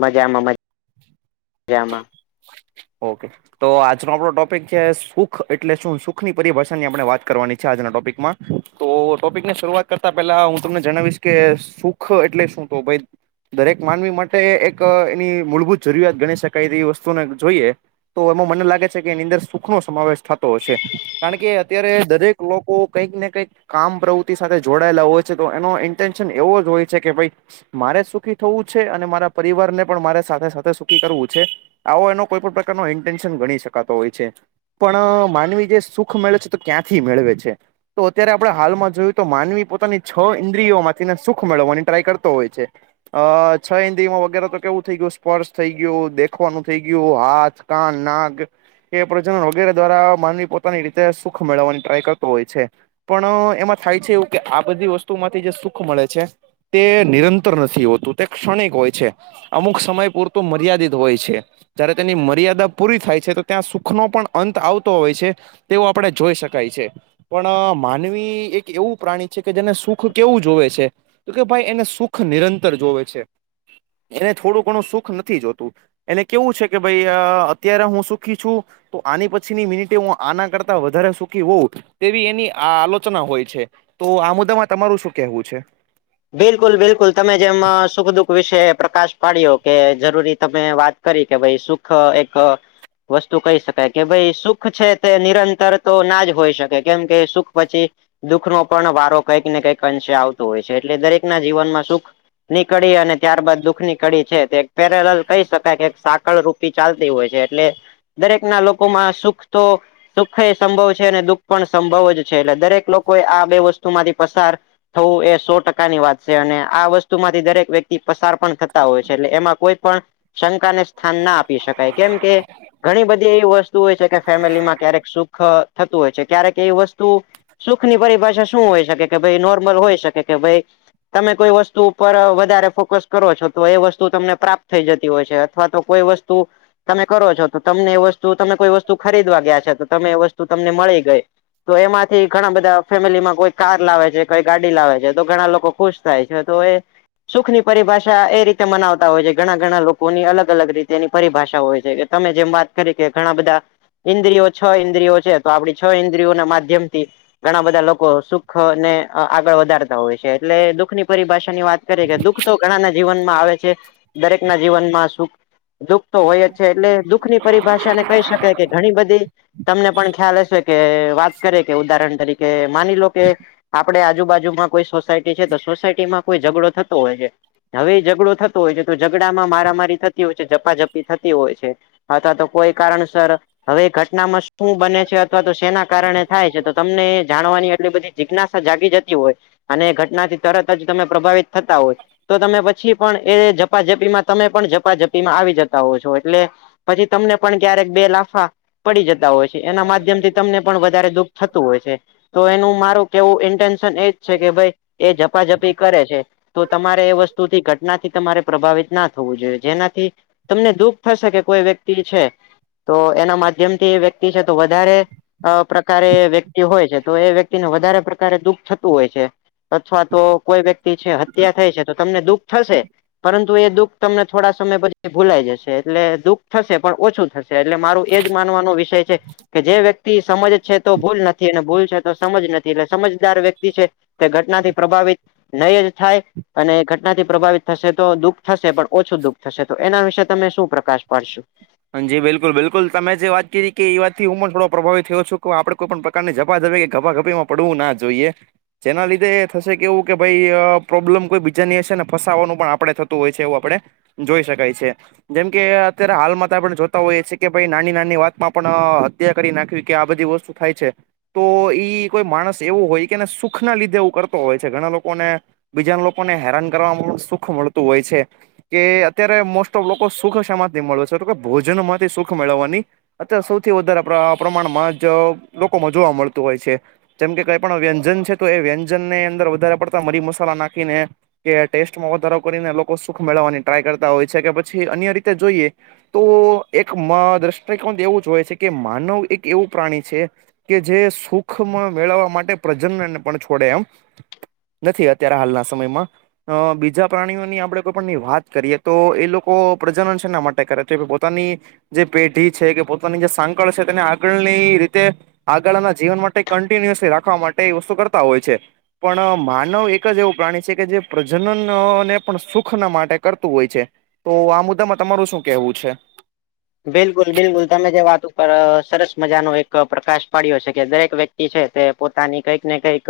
મજામાં, મજ જામાં. ઓકે તો આજનો આપણો ટોપિક છે, સુખ એટલે શું? સુખની પરિભાષા ની આપણે વાત કરવાની છે આજના ટોપિકમાં. તો ટોપિક ને શરૂઆત કરતા પેહેલા હું તમને જણાવીશ કે સુખ એટલે શું, તો ભાઈ દરેક માનવી માટે એક એની મૂળભૂત જરૂરિયાત ગણી શકાય, તે એવી વસ્તુને જોઈએ તો એમાં મને લાગે છે કે એની અંદર સુખ નો સમાવેશ થતો હશે. કારણ કે અત્યારે દરેક લોકો કઈક ને કઈક કામ પ્રવૃતિ સાથે જોડાયેલા હોય છે તો એનો ઇન્ટન્શન એવો જ હોય છે કે ભાઈ મારે સુખી થવું છે, અને મારા પરિવાર ને પણ મારે સાથે સાથે સુખી કરવું છે, આવો એનો કોઈ પણ પ્રકારનો ઇન્ટેન્શન ગણી શકાતો હોય છે. પણ માનવી જે સુખ મેળવે છે તે, ક્યાંથી મેળવે છે? તો અત્યારે આપણે હાલમાં જોયું તો માનવી પોતાની છ ઇન્દ્રિયોમાંથીને સુખ મેળવવાની ટ્રાય કરતો હોય છે. અ છ હિન્દી માં વગેરે તો કેવું થઈ ગયુંસ સ્પર્શ થઈ ગયો, દેખવાનું થઈ ગયું, હાથ, કાન, નાગ એ પ્રજનન વગેરે દ્વારા, માનવી પોતાની રીતે સુખ મેળવવાની ટ્રાય કરતો હોય છે. પણ એમાં થાય છે એવું, કે આ બધી વસ્તુમાંથી જે સુખ મળે છે. તે નિરંતર નથી હોતું, તે ક્ષણિક હોય છે, અમુક સમય પૂરતુ મર્યાદિત હોય છે. જયારે તેની મર્યાદા પૂરી થાય છે, તો ત્યાં સુખનો પણ અંત આવતો હોય છે. તેવો આપડે જોઈ શકાય છે. પણ માનવી એક એવું પ્રાણી છે, કે જેને સુખ કેવું જોવે છે. તો કે ભાઈ એને સુખ નિરંતર જોવે છે, એને થોડું ઘણું સુખ નથી જોતું. એને કેવું છે કે ભાઈ અ અત્યારે હું સુખી છું. તો આની પછીની મિનિટે હું આના કરતા વધારે સુખી હોઉ. તેવી એની આ આલોચના હોય છે, તો આ મુદ્દામાં તમારું શું કેહેવું છે? બિલકુલ, બિલકુલ, તમે જેમ સુખ દુઃખ વિશે પ્રકાશ પાડ્યો, કે જરૂરી તમે વાત કરી કે ભાઈ સુખ એક વસ્તુ કહી શકાય, કે ભાઈ સુખ છે તે નિરંતર તો ના જ હોઈ શકે, કેમ કે સુખ પછી દુઃખનો પણ વારો કંઈક ને કંઈક અંશે આવતો હોય છે, એટલે દરેક ના જીવનમાં સુખ ની કડી અને ત્યારબાદ દુઃખ ની કડી છે, તે એક પેરેલ કહી શકાય કે સાકળ રૂપ તી ચાલતી હોય છે, એટલે દરેક ના લોકોમાં સુખ તો સુખે સંભવ છે, અને દુઃખ પણ સંભવ જ છે, એટલે દરેક લોકો એ આ બે વસ્તુમાંથી પસાર થવું એ સો ટકાની વાત છે, અને આ વસ્તુ માંથી દરેક વ્યક્તિ પસાર પણ થતા હોય છે, એટલે એમાં કોઈ પણ શંકા ને સ્થાન ના આપી શકાય, કેમ કે ઘણી બધી એવી વસ્તુ હોય છે, કે ફેમિલીમાં ક્યારેક સુખ થતું હોય છે, ક્યારે કે એ વસ્તુ, સુખની પરિભાષા શું હોય શકે? કે ભાઈ નોર્મલ હોય શકે. કે ભાઈ તમે કોઈ વસ્તુ ઉપર વધારે ફોકસ કરો છો, તો એ વસ્તુ તમને પ્રાપ્ત થઈ જતી હોય છે. અથવા તો કોઈ વસ્તુ તમે કરો છો તો, તમને એ વસ્તુ તમે કોઈ વસ્તુ ખરીદવા ગયા છે તો તમે એ વસ્તુ તમને મળી ગઈ. તો એમાંથી ઘણા બધા ફેમિલી માં કોઈ કાર લાવે છે, કોઈ ગાડી લાવે છે. તો ઘણા લોકો ખુશ થાય છે તો એ સુખની પરિભાષા એ રીતે મનાવતા હોય છે, ઘણા ઘણા લોકોની અલગ અલગ રીતે એની પરિભાષા હોય છે. તમે જેમ વાત કરી કે, ઘણા બધા. ઇન્દ્રિયો, છ ઇન્દ્રિયો છે, તો આપડી છ ઇન્દ્રિયો ના માધ્યમથી. ઘણા બધા લોકો સુખ અને આગળ વધારે હોય છે એટલે દુઃખ ની પરિભાષા ની વાત કરીે કે દુઃખ તો ઘણાના જીવનમાં આવે છે. દરેક ના જીવનમાં સુખ દુઃખ તો હોય જ છે એટલે દુઃખ ની પરિભાષાને કહી શકાય કે ઘણી બધી તમને પણ ખ્યાલ હશે કે વાત કરે કે ઉદાહરણ તરીકે માની લો કે આપડ આજુબાજુમાં કોઈ સોસાયટી છે તો સોસાયટીમાં કોઈ ઝઘડો થતો હોય છે. હવે ઝઘડો થતો હોય છે. તો ઝઘડામાં મારા મારી થતી હોય છે ઝપાઝપી થતી હોય છે. અથવા તો કોઈ કારણસર હવે એ ઘટનામાં શું બને છે અથવા તો શેના કારણે થાય છે તો તમને જાણવાની એટલી બધી જિજ્ઞાસા જાગી જતી હોય અને એ ઘટના થી તરત જ તમે પ્રભાવિત થતા હોય તો તમે પછી પણ એ ઝપાઝપી માં તમે પણ ઝપાઝપી માં આવી જતા હોવ છો એટલે પછી તમને પણ ક્યારેક બે લાફા પડી જતા હોય છે. એના માધ્યમ થી તમને પણ વધારે દુઃખ થતું હોય છે તો એનું મારું કેવું ઇન્ટેન્શન એ છે કે ભાઈ એ ઝપાઝપી કરે છે. તો તમારે એ વસ્તુથી ઘટનાથી તમારે પ્રભાવિત ના થવું જોઈએ જેનાથી તમને દુઃખ થશે કે કોઈ વ્યક્તિ છે, તો એના માધ્યમથી એ વ્યક્તિ છે, તો વધારે અ પ્રકારે વ્યક્તિ હોય છે તો એ વ્યક્તિને વધારે પ્રકારે દુઃખ થ હોય છે અથવા તો કોઈ વ્યક્તિ છે હત્યા થાય છે તો તમને દુઃખ થશે. પરંતુ એ દુઃખ તમને થોડા સમય પછી ભૂલાઈ જશે એટલે દુઃખ થશે પણ ઓછું થશે. એટલે મારું એજ માનવાનો વિષય કે જે વ્યક્તિ સમજ છે તો ભૂલ નથી, અને ભૂલ છે તો સમજ નથી, એટલે સમજદાર વ્યક્તિ તે ઘટનાથી પ્રભાવિત નહી જ થાય. અને ઘટનાથી પ્રભાવિત થશે તો દુઃખ થશે પણ ઓછું દુઃખ થશે તો એના વિશે તમે શું પ્રકાશ પાડશો. હ જી બિલકુલ બિલકુલ તમે જે વાત કરી કે એવાતથી હું પણ થડો પ્રભાવિત થયો છું કે આપડ કોઈ પણ ને જઝા ધબે કે ગભા ગભી માં પડવું ના જોઈએ. જેના લીધે થશે કે એવું કે ભાઈ પ્રોબ્લેમ કોઈ બીજાની હશે ને ફસાવાનું પણ આપડે થતું હોય છે. એવું આપડે, જોઈ શકાય છે જેમ કે, અત્યારે હાલમાં પણ જોતા હોઈએ છ છે કે ભાઈ નાની નાની વાતમાં પણ હત્યા કરી નાખવી કે આ બધી વસ્તુ થાય છે. તો ઈ કોઈ માણસ એવું હોય કેને સુખ ના લીધે એવું કરતો હોય છે. ઘણા લોકોને બીજા લોકોને હેરાન કરવાવામાં પણ સુખ મળતું હોય છે. કે અત્યારે મોસ્ટ ઓફ લોકો સુખ સમાતની મળે છે તો કે ભોજન માંથી સુખ મેળવવાની અત્યારે સૌથી વધારે પ્રમાણમાં જ લોકોમાં જોવા મળતું હોય છે. જેમ કે કંઈ પણ વ્યંજન છે તો એ વ્યંજન ની અંદર વધારે પડતા મરી મસાલા નાખીને કે ટેસ્ટમાં વધારો કરીને લોકો સુખ મેળવવાની ટ્રાય કરતા હોય છે કે પછી અન્ય રીતે જોઈએ. તો એક દ્રષ્ટિકોંત એવું જ હોય છે કે માનવ એક એવું પ્રાણી છે. કે જે સુખમાં મેળવવા માટે પ્રજનને પણ છોડે એમ નથી. અત્યારે હાલના સમયમાં અ બીજા પ્રાણીઓની આપડે કોઈ પણની વાત કરીએ તો એ લોકો પ્રજનન છેના માટે કરે છે પોતાની જે પેઢી છે કે, પોતાની જે સાંકળ છે તેને આગળની રીતે આગળના જીવન માટે કન્ટિન્યુઅસલી રાખવા માટે એ વસ્તુ કરતા હોય છે. પણ માનવ એક જ એવું પ્રાણી છે કે જે, પ્રજનનને પણ સુખ ના માટે કરતું હોય છે. તો આ મુદ્દામાં તમારું શું કેવું છે? બિલકુલ બિલકુલ તમે જે વાત ઉપર સરસ મજાનો એક પ્રકાશ પાડ્યો છે કે દરેક વ્યક્તિ છે તે પોતાની કંઈક ને કઈક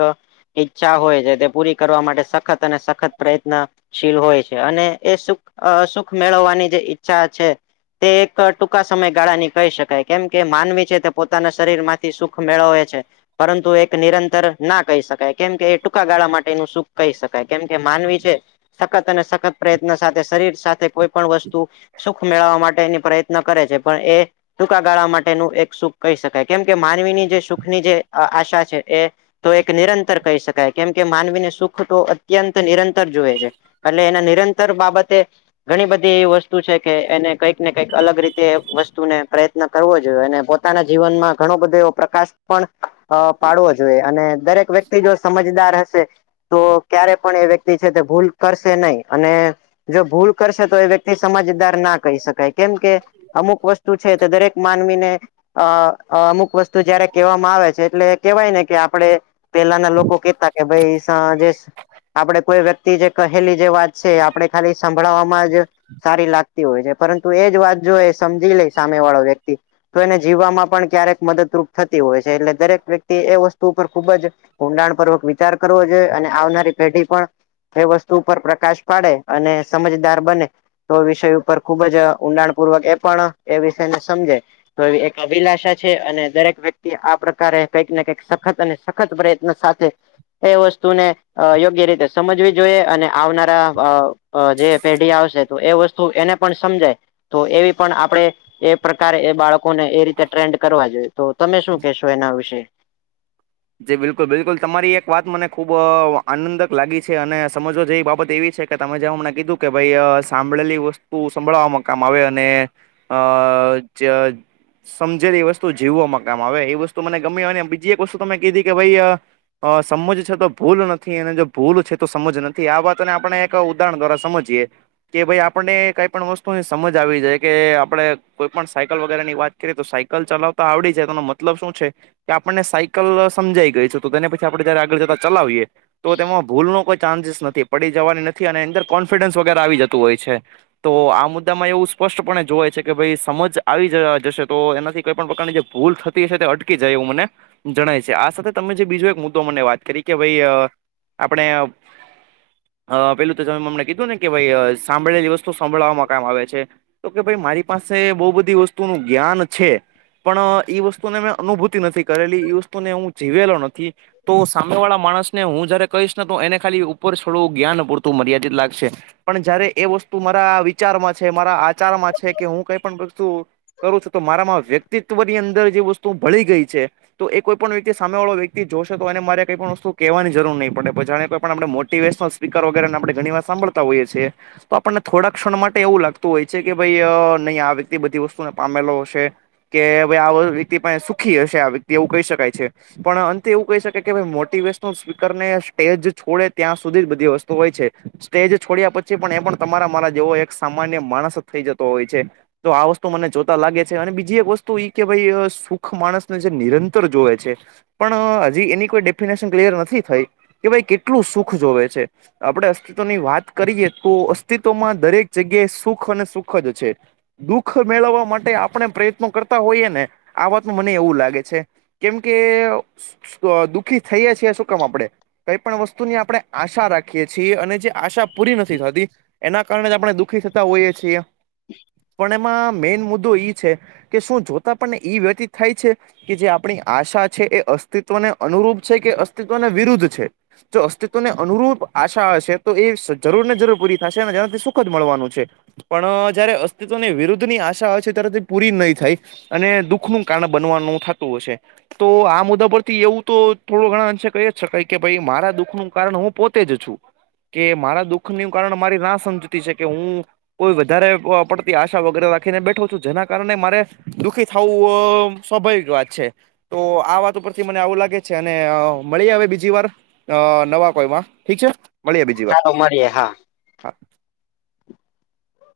ઈચ્છા હોય છે તે પૂરી કરવા માટે સખત અને સખત પ્રયત્ન શીલ હોય છે અને એ સુખ સુખ મેળવવાની જે ઈચ્છા છે, તે એક ટૂંકા સમય ગાળા ની કહી શકાય કેમ કે માનવી છે તે પોતાના શરીર માંથી સુખ મેળવે છે. પરંતુ એક નિરંતર ના કહી શકાય. કેમ કે એ ટૂંકા ગાળા માટેનું સુખ કહી શકાય. કેમકે માનવી છે સખત અને સખત પ્રયત્ન સાથે શરીર સાથે કોઈ પણ વસ્તુ સુખ મેળવવા માટેની પ્રયન કરે છે પણ એ ટૂંકા ગાળવા માટેનું એક સુખ કહી શકાય, કેમ કે માનવીની જે સુખની જે આશા છે એ તો એક નિરંતર કહી શકાય કેમ કે માનવીને સુખ તો અત્યંત નિરંતર જોએ છે. એટલે એના નિરંતર બાબતે ઘણી બધી એવી વસ્તુ છે કે એને કઈક ને કંઈક અલગ રીતે વસ્તુને પ્રયત્ન કરવો જોઈએ અને પોતાના જીવન માં ઘણો બધો એવો પ્રકાશ પણ અ પાડવો જોઈએ અને દરેક વ્યક્તિ જો સમજદાર હશે. તો ક્યારે પણ એ વ્યક્તિ છે તે ભૂલ કરશે નહી અને જો ભૂલ કરશે તો એ વ્યક્તિ સમજદાર ના કહી શકે. કેમ કે, અમુક વસ્તુ છે તે દરેક માનવીને અ અમુક વસ્તુ જયારે કહેવામાં આવે છે એટલે કેહેવાય ને કે આપડ પેલાના લોકો કેતા કે ભાઈ જે આપડે કોઈ વ્યક્તિ જે કહેલી જે વાત છે આપણે ખાલી સંભળવામાં જ સારી લાગતી હોય છે પરંતુ એજ વાત જો એ સમજી લે સામે વાળો વ્યક્તિ. તો એને જીવવામાં પણ ક્યારેક મદદરૂપ થતી હોય છે એટલે દરેક વ્યક્તિ એ વસ્તુ ઉપર ખુબ જ કુંડાણ પૂર્વક વિચાર કરવો જોઈએ અને આવનારી પેઢી પણ એ વસ્તુ ઉપર પ્રકાશ પાડે અને સમજદાર બને, તો વિષય ઉપર ખુબ જ ઊંડાણપૂર્વક એ પણ એ વિષયને સમજે. તો એ એક અભિલાષા છે અને દરેક વ્યક્તિ આ પ્રકારે કઈક ને કંઈક સખત અને સખત પ્રયત્ન સાથે. એ વસ્તુને યોગ્ય રીતે સમજવી જોઈએ અને આવનારા અ જે પેઢી આવશે તો એ વસ્તુ એને પણ સમજાય, તો એવી પણ આપણે એ પ્રકારે એ બાળકોને એ રીતે ટ્રેન્ડ કરવા જોઈએ તો તમે શું કેશો એના વિશે? જી બિલકુલ બિલકુલ તમારી એક વાત મને ખૂબ આનંદક લાગી છે અને સમજવાો જેવી બાબત એવી છે. તમે જે હમને કીધું કે ભાઈ સાંભળેલી વસ્તુ સંભળવાવામાં કામ આવે અને અ જે સમજેલી એ વસ્તુ જીવો મકામ હવે એ વસ્તુ મને ગમી હોય બીજી એક વસ્તુ તમે કીધી કે ભાઈ અ સમજ છે તો ભૂલ નથી અને જો ભૂલ છે તો સમજ નથી આ વાતને આપણે એક ઉદાહરણ દ્વારા સમજીએ. કે ભાઈ આપણને કઈ પણ વસ્તુની સમજ આવી જાય કે આપડે કોઈ પણ સાયકલ વગેરે ની વાત તો સાયકલ ચલાવતા આવ જાય તોનો મતલબ શું છે, કે આપણને સા લ સમજાઈ ગઈ છે તો તેને પછી આપણે જયારે આગળ જતા ચલાવીએ. તો તેમાં ભૂલ ન કોઈ ચાન્સીસ નથી પડી જવાની નથી અને અંદર કોન્ફિડન્સ વગેરે આવી જતું હોય છે. તો આ મુદ્દામાં એવું સ્પષ્ટપણે જોવાય છે કે ભાઈ સમજ આવી જ જશે તો એનાથી કોઈ પણ પ્રકારની ભૂલ થતી હશે તો અટકી જાય એવું મને જણાય છે આ સાથે તમે જે બીજો એક મુદ્દો મને વાત કરી કે ભાઈ આપણે અ પેલું તો જમીમાં અમને કીધું ને કે ભાઈ સાંભળેલી વસ્તુ સાભળવામાં કામ આવે છે. તો કે ભાઈ મારી પાસે બહુ બધી વસ્તુ નું જ્ઞાન છે. પણ ઈ વસ્તુને મેં અનુભૂતિ નથી કરેલી. વસ્તુને હું જીવેલો નથી, તો સામે વાળા માણસ ને હું જયારે કહીશ. તો એને ખાલી ઉપર છોડવું જ્ઞાન પૂરું મર્યાદિત લાગશે. પણ જયારે એ વસ્તુ મારા વિચારમાં છે મારા વિચારમાં છે કે હું કઈ પણ વસ્તુ કરું છું તો મારામાં વ્યક્તિત્વ ની અંદર જે વસ્તુ તું ભળી ગઈ છે. તો એ કોઈ પણણ વ્યક્તિ સામેવાળો વ્યક્તિ જોશે તો એનેરે કંઈણ વસ્તુ કહેવાની જરૂર નહીં પડેછ જા કોઈ પણ આપણે મોટીવેશનલસ વગેરેને આપણે ઘણી વાર સાંભળતા હોઈએ છીએ. તો આપણને થોડા ક્ષણ માટે એવું લાગતું હોય છે કે ભાઈ નહીં આ વ્યક્તિ બધી વસ્તુને પામેલો હશે. કે ભાઈ આ વ્યક્તિ પણ સુખી હશે આ વ્યક્તિ એવું કહી શકાય છે. પણ અંતે એવું કહી શકે કે ભ મોટિવેશનલ સ્પીકર ને સ્ટેજ છોડે ત્યાં સુધી જ બધી વસ્તુ હોય છે. સ્ટેજ છોડ્યા પછી પણ એ પણ તમારા મારા જેવો એક સામાન્ય માણસ થઈ જતો હોય છે. તો આ વસ્તુ મને જોતા લાગે છે અને બીજી એક વસ્તુ ઈ કે ભાઈ સુખ માણસ ને રંતર જોવે છે, પણ હજી એની કોઈ ડેફિનેશન ક્લયર નથી થઈ. કે ભાઈ કેટલું સુખ જોવે છે. આપડણે અસ્તિત્વની વાત કરીએ તો અસ્તિત્વમાં દરેક જગ્યાએ સુખ અને સુખ જ છે. દુઃખ મેળવવા માટે આપણે પ્રયત્નો કરતા હોઈએ ને, આ વાત ન મને એવું લાગે. કેમ કે દુખી થઈ છીએ શું કામ આપડે? કઈ પણ વસ્તુની આપણે આશા રાખીએ છીએ અને જે આશા પૂરી નથી થતી. એના કારણે જ આપણે દુઃખી થતા હોઈએ છીએ. પણ એમાં મેન મુદ્દો ઈ છે, કે શું જોતા પણને ઈ વ્યતીત થાય છે. કે જે આપણી આશા છે એ અસ્તિત્વને અનુરૂપ છે કે અસ્તિત્વને વિરુદ્ધ છે. જો અસ્તિત્વને અનુરૂપ આશા હશે છે તો એ જરૂર ને જરૂર પૂરિ ને જેનાથી સુખ જ મળવાનું છે. પણ જયારે અસ્તિત્વની વિરુદ્ધની આશા હોય છે ત્યારે તે પૂરી નહી થાય. અને દુખનું કારણ બનવાનું થતું હશે. તો આ મુદ્દા પરથી એવું તો થોડો ઘણા અંશે કહી જ શકાય કે ભાઈ મારા દુખ નું કારણ હું પોતે જ છું. કે મારા દુઃખનુ કારણ મારી રાહ સમજતી છે કે હું કોઈ વધારે પડતી આશા વગેરે રાખીને બેઠો છું જેના કારણે મારે, દુઃખી થાવું સ્વાભાવિક વાત છે, તો આ વાતો પરથી મને આવું લાગે છે અને મળીએ અવે બીજી વાર. અ નવા કોઈમાં ઠીક છે, મળીએ બીજી વાર [unintelligible]